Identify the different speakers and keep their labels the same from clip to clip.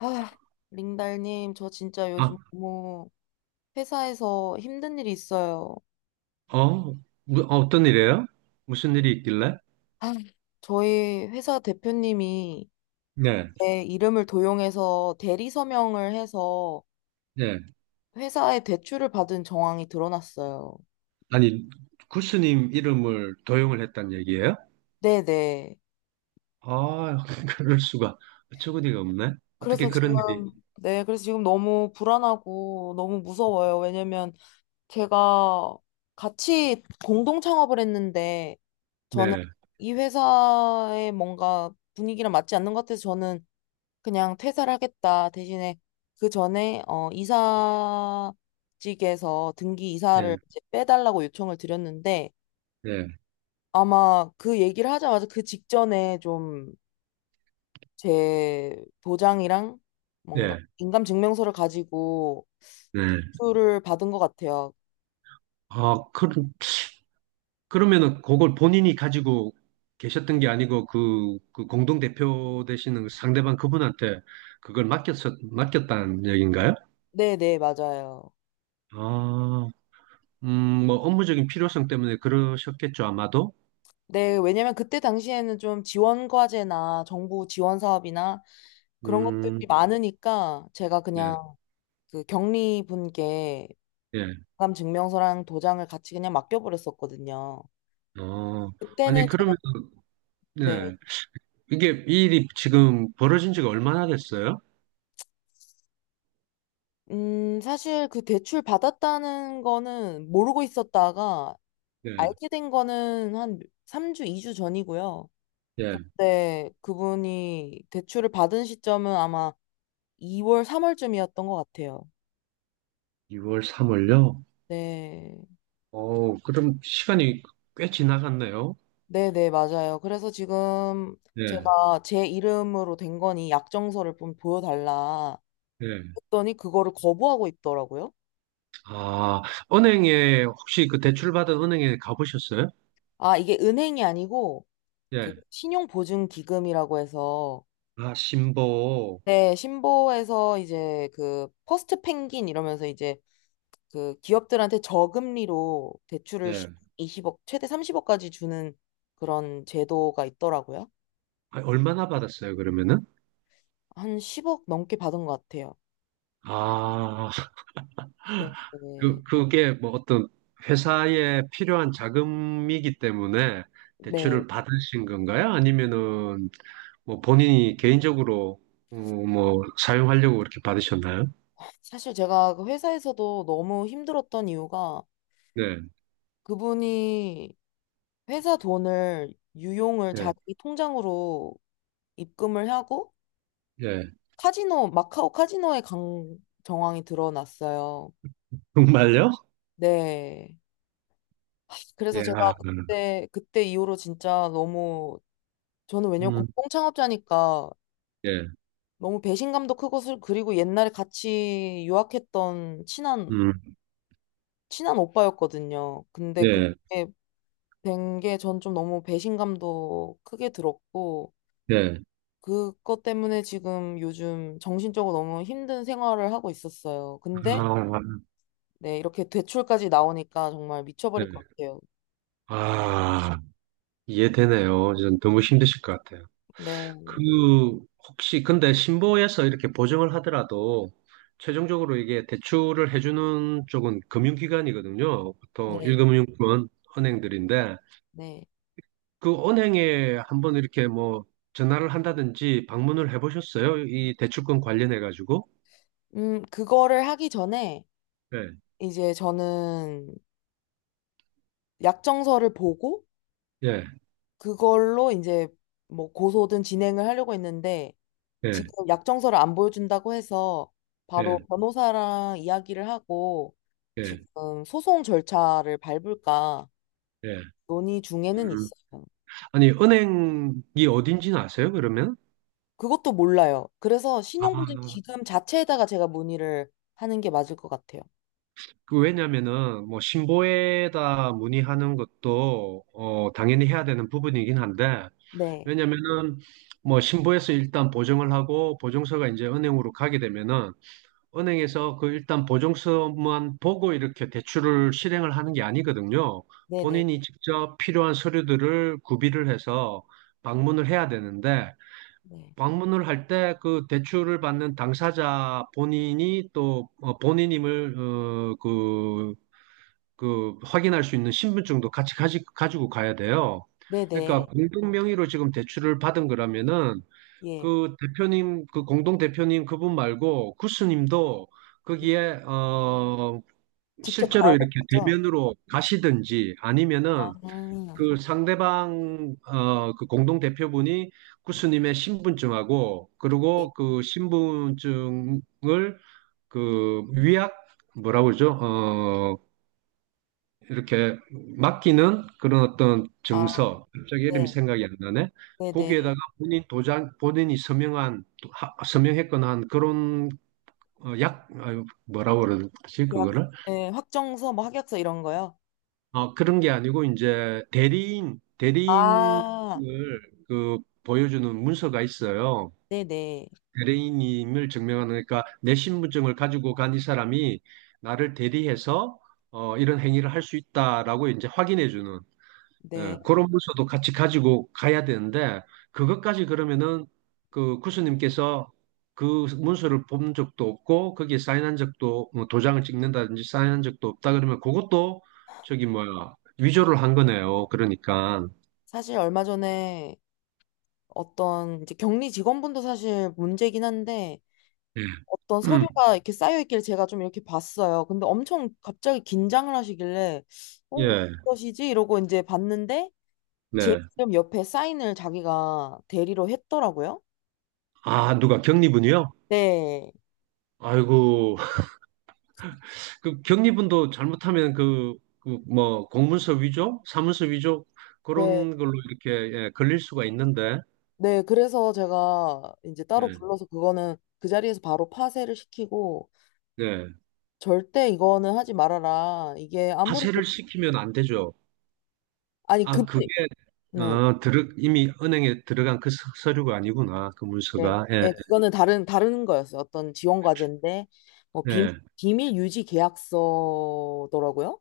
Speaker 1: 아, 링달님, 저 진짜 요즘
Speaker 2: 아,
Speaker 1: 너무 회사에서 힘든 일이 있어요.
Speaker 2: 어, 뭐, 어, 어떤 일이에요? 무슨 일이 있길래?
Speaker 1: 아, 저희 회사 대표님이
Speaker 2: 네,
Speaker 1: 제 이름을 도용해서 대리 서명을 해서
Speaker 2: 네.
Speaker 1: 회사에 대출을 받은 정황이 드러났어요.
Speaker 2: 아니, 구스님 이름을 도용을 했단 얘기예요?
Speaker 1: 네네.
Speaker 2: 아, 그럴 수가. 어처구니가 없네. 어떻게
Speaker 1: 그래서 지금,
Speaker 2: 그런 일이,
Speaker 1: 네, 그래서 지금 너무 불안하고 너무 무서워요. 왜냐면 제가 같이 공동 창업을 했는데 저는
Speaker 2: 네,
Speaker 1: 이 회사의 뭔가 분위기랑 맞지 않는 것 같아서 저는 그냥 퇴사를 하겠다. 대신에 그 전에 이사직에서 등기 이사를
Speaker 2: 네,
Speaker 1: 이제 빼달라고 요청을 드렸는데
Speaker 2: 네,
Speaker 1: 아마 그 얘기를 하자마자 그 직전에 좀 제 도장이랑 뭔가
Speaker 2: 네,
Speaker 1: 인감증명서를 가지고
Speaker 2: 네.
Speaker 1: 수를 받은 것 같아요.
Speaker 2: 아, 그, 그러면은 그걸 본인이 가지고 계셨던 게 아니고 그, 그 공동대표 되시는 그 상대방 그분한테 그걸 맡겼다는 얘기인가요?
Speaker 1: 네네, 맞아요.
Speaker 2: 아, 음, 뭐 업무적인 필요성 때문에 그러셨겠죠, 아마도?
Speaker 1: 네, 왜냐면 그때 당시에는 좀 지원 과제나 정부 지원 사업이나 그런 것들이
Speaker 2: 음,
Speaker 1: 많으니까 제가
Speaker 2: 네,
Speaker 1: 그냥 그 격리 분께
Speaker 2: 예.
Speaker 1: 마감 증명서랑 도장을 같이 그냥 맡겨버렸었거든요.
Speaker 2: 어, 아니,
Speaker 1: 그때는 제가,
Speaker 2: 그러면, 네.
Speaker 1: 네.
Speaker 2: 이게, 이 일이 지금 벌어진 지가 얼마나 됐어요?
Speaker 1: 사실 그 대출 받았다는 거는 모르고 있었다가
Speaker 2: 예,
Speaker 1: 알게 된 거는 한 3주, 2주 전이고요.
Speaker 2: 예.
Speaker 1: 네, 그분이 대출을 받은 시점은 아마 2월, 3월쯤이었던 것 같아요.
Speaker 2: 2월, 3월요?
Speaker 1: 네.
Speaker 2: 어, 그럼 시간이 꽤 지나갔네요.
Speaker 1: 네네, 맞아요. 그래서 지금
Speaker 2: 예,
Speaker 1: 제가 제 이름으로 된 거니 약정서를 좀 보여달라
Speaker 2: 예.
Speaker 1: 했더니 그거를 거부하고 있더라고요.
Speaker 2: 아, 은행에, 혹시 그 대출받은 은행에 가보셨어요?
Speaker 1: 아, 이게 은행이 아니고 그
Speaker 2: 예.
Speaker 1: 신용보증기금이라고 해서
Speaker 2: 아, 신보.
Speaker 1: 네, 신보에서 이제 그 퍼스트 펭귄 이러면서 이제 그 기업들한테 저금리로 대출을
Speaker 2: 예.
Speaker 1: 20억 최대 30억까지 주는 그런 제도가 있더라고요.
Speaker 2: 아, 얼마나 받았어요, 그러면은?
Speaker 1: 한 10억 넘게 받은 것 같아요.
Speaker 2: 아,
Speaker 1: 네. 네.
Speaker 2: 그, 그게 뭐 어떤 회사에 필요한 자금이기 때문에
Speaker 1: 네.
Speaker 2: 대출을 받으신 건가요? 아니면은 뭐 본인이 개인적으로 어, 뭐 사용하려고 그렇게 받으셨나요?
Speaker 1: 사실 제가 그 회사에서도 너무 힘들었던 이유가
Speaker 2: 네,
Speaker 1: 그분이 회사 돈을 유용을
Speaker 2: 예,
Speaker 1: 자기 통장으로 입금을 하고
Speaker 2: 예.
Speaker 1: 카지노, 마카오 카지노에 간 정황이 드러났어요.
Speaker 2: 정말요?
Speaker 1: 네. 하,
Speaker 2: 예,
Speaker 1: 그래서 제가
Speaker 2: 아,
Speaker 1: 그때 이후로 진짜 너무, 저는 왜냐면 공
Speaker 2: 음,
Speaker 1: 동 창업자니까
Speaker 2: 예,
Speaker 1: 너무 배신감도 크고, 그리고 옛날에 같이 유학했던 친한,
Speaker 2: 음,
Speaker 1: 친한 오빠였거든요. 근데
Speaker 2: 예,
Speaker 1: 그렇게 된 게 전 좀 너무 배신감도 크게 들었고,
Speaker 2: 예.
Speaker 1: 그것 때문에 지금 요즘 정신적으로 너무 힘든 생활을 하고 있었어요. 근데
Speaker 2: 아,
Speaker 1: 네, 이렇게 대출까지 나오니까 정말 미쳐버릴
Speaker 2: 네.
Speaker 1: 것 같아요.
Speaker 2: 아, 이해되네요. 전 너무 힘드실 것 같아요.
Speaker 1: 네,
Speaker 2: 그 혹시 근데 신보에서 이렇게 보증을 하더라도 최종적으로 이게 대출을 해주는 쪽은 금융기관이거든요. 보통
Speaker 1: 네.
Speaker 2: 일금융권 은행들인데
Speaker 1: 네.
Speaker 2: 그 은행에 한번 이렇게 뭐 전화를 한다든지 방문을 해보셨어요? 이 대출권 관련해 가지고?
Speaker 1: 그거를 하기 전에
Speaker 2: 예,
Speaker 1: 이제 저는 약정서를 보고
Speaker 2: 예,
Speaker 1: 그걸로 이제 뭐 고소든 진행을 하려고 했는데
Speaker 2: 예,
Speaker 1: 지금 약정서를 안 보여준다고 해서
Speaker 2: 예,
Speaker 1: 바로 변호사랑 이야기를 하고
Speaker 2: 예,
Speaker 1: 지금 소송 절차를 밟을까
Speaker 2: 예.
Speaker 1: 논의 중에는
Speaker 2: 음.
Speaker 1: 있어요.
Speaker 2: 아니 은행이 어딘지는 아세요? 그러면?
Speaker 1: 그것도 몰라요. 그래서
Speaker 2: 아,
Speaker 1: 신용보증 기금 자체에다가 제가 문의를 하는 게 맞을 것 같아요.
Speaker 2: 그 왜냐면은 뭐 신고에다 문의하는 것도 어 당연히 해야 되는 부분이긴 한데
Speaker 1: 네,
Speaker 2: 왜냐면은 뭐 신고에서 일단 보증을 하고 보증서가 이제 은행으로 가게 되면은 은행에서 그 일단 보증서만 보고 이렇게 대출을 실행을 하는 게 아니거든요.
Speaker 1: 네네,
Speaker 2: 본인이 직접 필요한 서류들을 구비를 해서 방문을 해야 되는데
Speaker 1: 네,
Speaker 2: 방문을 할 때 그 대출을 받는 당사자 본인이 또 어, 본인임을 어, 그 그 확인할 수 있는 신분증도 같이 가지고 가야 돼요. 그러니까
Speaker 1: 네네,
Speaker 2: 공동 명의로 지금 대출을 받은 거라면은
Speaker 1: 예.
Speaker 2: 그 대표님, 그 공동 대표님 그분 말고 구스님도
Speaker 1: 이-
Speaker 2: 거기에 어
Speaker 1: 직접
Speaker 2: 실제로
Speaker 1: 가야 되는
Speaker 2: 이렇게
Speaker 1: 거죠?
Speaker 2: 대면으로 가시든지
Speaker 1: 아,
Speaker 2: 아니면은 그 상대방 어 그 공동 대표분이 구스님의 신분증하고
Speaker 1: 예.
Speaker 2: 그리고 그 신분증을 그 위약 뭐라고 그러죠? 어 이렇게 맡기는 그런 어떤
Speaker 1: 아,
Speaker 2: 증서, 갑자기 이름이
Speaker 1: 네,
Speaker 2: 생각이 안 나네.
Speaker 1: 네네.
Speaker 2: 거기에다가 본인 도장, 본인이 서명한, 서명했거나 한 그런 어, 약, 아유, 뭐라고 그러지,
Speaker 1: 계약,
Speaker 2: 그거를?
Speaker 1: 네, 확정서, 뭐 합약서 이런 거요?
Speaker 2: 어, 그런 게 아니고, 이제 대리인, 대리인을
Speaker 1: 아,
Speaker 2: 그 보여주는 문서가 있어요.
Speaker 1: 네네,
Speaker 2: 대리인임을 증명하는, 그러니까 내 신분증을 가지고 간 이 사람이 나를 대리해서 어, 이런 행위를 할 수 있다라고 이제 확인해 주는. 예,
Speaker 1: 네.
Speaker 2: 그런 문서도 같이 가지고 가야 되는데 그것까지 그러면은 그 구스님께서 그 문서를 본 적도 없고 거기에 사인한 적도 뭐 도장을 찍는다든지 사인한 적도 없다 그러면 그것도 저기 뭐야 위조를 한 거네요. 그러니까
Speaker 1: 사실 얼마 전에 어떤 이제 격리 직원분도 사실 문제긴 한데
Speaker 2: 예,
Speaker 1: 어떤 서류가 이렇게 쌓여 있길 제가 좀 이렇게 봤어요. 근데 엄청 갑자기 긴장을 하시길래, 어,
Speaker 2: 예,
Speaker 1: 무엇이지? 이러고 이제 봤는데 제
Speaker 2: 네.
Speaker 1: 이름 옆에 사인을 자기가 대리로 했더라고요.
Speaker 2: 아 누가 경리분이요?
Speaker 1: 네,
Speaker 2: 아이고 그 경리분도 잘못하면 그, 그 뭐 공문서 위조, 사문서 위조
Speaker 1: 네,
Speaker 2: 그런 걸로 이렇게 예, 걸릴 수가 있는데
Speaker 1: 네. 그래서 제가 이제 따로
Speaker 2: 예,
Speaker 1: 불러서 그거는 그 자리에서 바로 파쇄를 시키고
Speaker 2: 네.
Speaker 1: 절대 이거는 하지 말아라. 이게 아무리
Speaker 2: 하세를 시키면 안 되죠.
Speaker 1: 아니 그
Speaker 2: 아,
Speaker 1: 분
Speaker 2: 그게
Speaker 1: 네,
Speaker 2: 어, 들어, 이미 은행에 들어간 그 서류가 아니구나. 그
Speaker 1: 네,
Speaker 2: 문서가. 예,
Speaker 1: 네. 그거는 다른 거였어요. 어떤 지원 과제인데 뭐
Speaker 2: 예,
Speaker 1: 비밀 유지 계약서더라고요.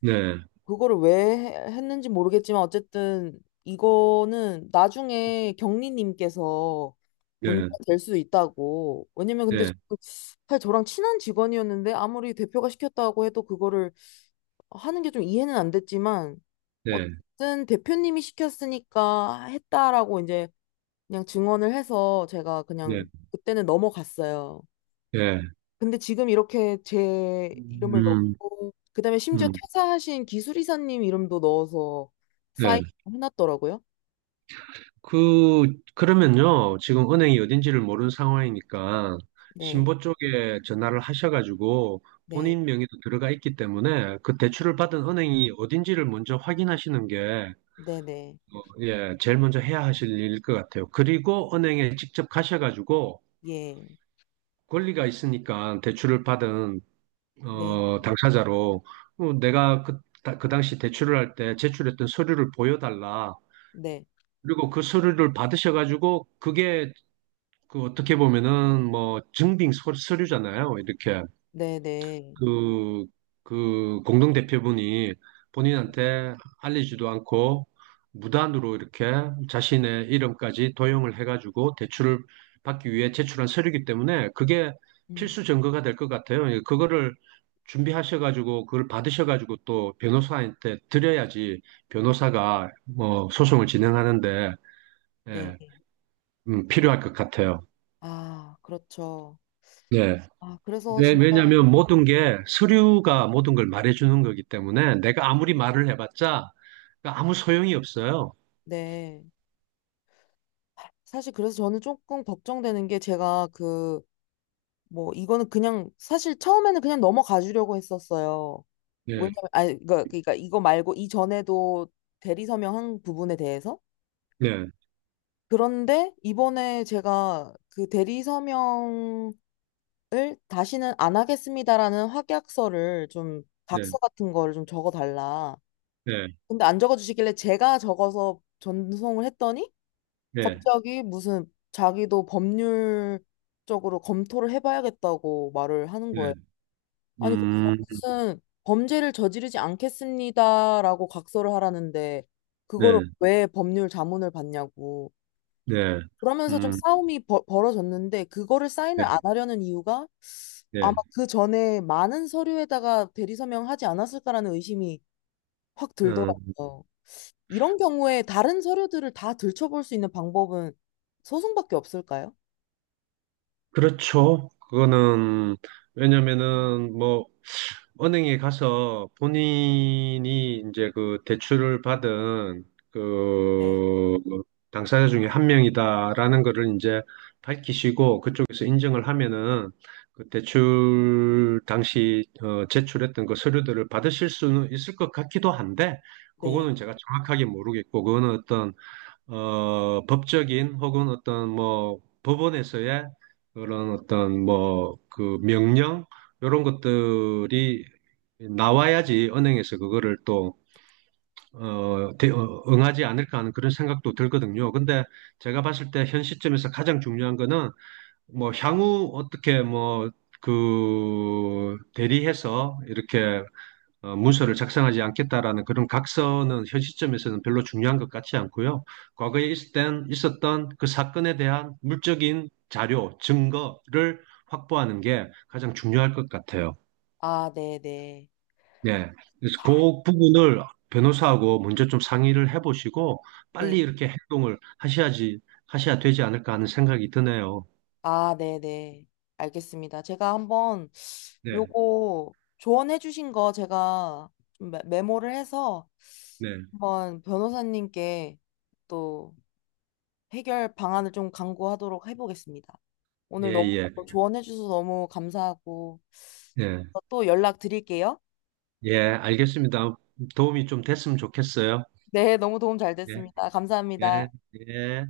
Speaker 2: 네,
Speaker 1: 그거를 왜 했는지 모르겠지만 어쨌든 이거는 나중에 경리님께서
Speaker 2: 네,
Speaker 1: 문제가 될 수 있다고. 왜냐면 근데
Speaker 2: 네,
Speaker 1: 사실 저랑 친한 직원이었는데 아무리 대표가 시켰다고 해도 그거를 하는 게 좀 이해는 안 됐지만
Speaker 2: 네,
Speaker 1: 어쨌든 대표님이 시켰으니까 했다라고 이제 그냥 증언을 해서 제가
Speaker 2: 네,
Speaker 1: 그냥 그때는 넘어갔어요.
Speaker 2: 네.
Speaker 1: 근데 지금 이렇게 제 이름을
Speaker 2: 음,
Speaker 1: 넣고 그다음에 심지어
Speaker 2: 음,
Speaker 1: 퇴사하신 기술이사님 이름도 넣어서 사인
Speaker 2: 네.
Speaker 1: 해놨더라고요.
Speaker 2: 그, 그러면요. 지금 은행이 어딘지를 모르는 상황이니까
Speaker 1: 네,
Speaker 2: 신보 쪽에 전화를 하셔가지고
Speaker 1: 네,
Speaker 2: 본인 명의로 들어가 있기 때문에 그 대출을 받은 은행이 어딘지를 먼저 확인하시는 게
Speaker 1: 네, 네,
Speaker 2: 예, 제일 먼저 해야 하실 일일 것 같아요. 그리고 은행에 직접 가셔가지고
Speaker 1: 예,
Speaker 2: 권리가 있으니까 대출을 받은
Speaker 1: 네,
Speaker 2: 어, 당사자로 어, 내가 그, 그 당시 대출을 할 때 제출했던 서류를 보여달라.
Speaker 1: 네,
Speaker 2: 그리고 그 서류를 받으셔가지고 그게 그 어떻게 보면은 뭐 증빙 서류잖아요. 이렇게.
Speaker 1: 네, 네,
Speaker 2: 그, 그 공동 대표분이 본인한테 알리지도 않고 무단으로 이렇게 자신의 이름까지 도용을 해가지고 대출을 받기 위해 제출한 서류이기 때문에 그게
Speaker 1: 음,
Speaker 2: 필수 증거가 될 것 같아요. 예, 그거를 준비하셔가지고 그걸 받으셔가지고 또 변호사한테 드려야지 변호사가 뭐 소송을 진행하는데 예,
Speaker 1: 네.
Speaker 2: 필요할 것 같아요.
Speaker 1: 아, 그렇죠.
Speaker 2: 네.
Speaker 1: 아, 그래서
Speaker 2: 왜,
Speaker 1: 진짜
Speaker 2: 왜냐면 모든 게 서류가 모든 걸 말해주는 거기 때문에 내가 아무리 말을 해봤자 그러니까 아무 소용이 없어요.
Speaker 1: 네. 사실 그래서 저는 조금 걱정되는 게 제가 그 뭐 이거는 그냥 사실 처음에는 그냥 넘어가 주려고 했었어요.
Speaker 2: 네,
Speaker 1: 왜냐면 그러니까, 이거 말고 이전에도 대리 서명한 부분에 대해서
Speaker 2: 네,
Speaker 1: 그런데 이번에 제가 그 대리 서명을 다시는 안 하겠습니다라는 확약서를 좀
Speaker 2: 네,
Speaker 1: 각서 같은 거를 좀 적어 달라.
Speaker 2: 네,
Speaker 1: 근데 안 적어 주시길래 제가 적어서 전송을 했더니
Speaker 2: 네,
Speaker 1: 갑자기 무슨 자기도 법률적으로 검토를 해봐야겠다고 말을 하는
Speaker 2: 네,
Speaker 1: 거예요. 아니, 거기서
Speaker 2: 음,
Speaker 1: 무슨 범죄를 저지르지 않겠습니다라고 각서를 하라는데, 그거를
Speaker 2: 네,
Speaker 1: 왜 법률 자문을 받냐고.
Speaker 2: 네,
Speaker 1: 그러면서 좀
Speaker 2: 음,
Speaker 1: 싸움이 벌어졌는데, 그거를 사인을
Speaker 2: 네,
Speaker 1: 안 하려는 이유가
Speaker 2: 네,
Speaker 1: 아마 그 전에 많은 서류에다가 대리서명하지 않았을까라는 의심이 확
Speaker 2: 음,
Speaker 1: 들더라고요. 이런 경우에 다른 서류들을 다 들춰볼 수 있는 방법은 소송밖에 없을까요?
Speaker 2: 그렇죠. 그거는 왜냐면은 뭐 은행에 가서 본인이 이제 그 대출을 받은
Speaker 1: 네,
Speaker 2: 그 당사자 중에 한 명이다라는 거를 이제 밝히시고 그쪽에서 인정을 하면은 그 대출 당시 어, 제출했던 그 서류들을 받으실 수는 있을 것 같기도 한데
Speaker 1: 네.
Speaker 2: 그거는 제가 정확하게 모르겠고 그거는 어떤 어, 법적인 혹은 어떤 뭐 법원에서의 그런 어떤 뭐 그 명령 이런 것들이 나와야지 은행에서 그거를 또 어, 응하지 않을까 하는 그런 생각도 들거든요. 근데 제가 봤을 때 현 시점에서 가장 중요한 거는 뭐 향후 어떻게 뭐 그 대리해서 이렇게 어, 문서를 작성하지 않겠다라는 그런 각서는 현 시점에서는 별로 중요한 것 같지 않고요. 과거에 있을 땐 있었던 그 사건에 대한 물적인 자료, 증거를 확보하는 게 가장 중요할 것 같아요.
Speaker 1: 아, 네, 네.
Speaker 2: 네. 그래서 그 부분을 변호사하고 먼저 좀 상의를 해보시고 빨리
Speaker 1: 네.
Speaker 2: 이렇게 행동을 하셔야지, 하셔야 되지 않을까 하는 생각이 드네요.
Speaker 1: 아, 네네. 알겠습니다. 제가 한번
Speaker 2: 네,
Speaker 1: 요거 조언해 주신 거 제가 좀 메모를 해서
Speaker 2: 네.
Speaker 1: 한번 변호사님께 또 해결 방안을 좀 강구하도록 해보겠습니다.
Speaker 2: 예,
Speaker 1: 오늘 너무
Speaker 2: 예,
Speaker 1: 조언해 주셔서 너무 감사하고
Speaker 2: 예.
Speaker 1: 또 연락 드릴게요.
Speaker 2: 예, 알겠습니다. 도움이 좀 됐으면 좋겠어요.
Speaker 1: 네, 너무 도움 잘
Speaker 2: 예,
Speaker 1: 됐습니다.
Speaker 2: 예,
Speaker 1: 감사합니다.
Speaker 2: 예.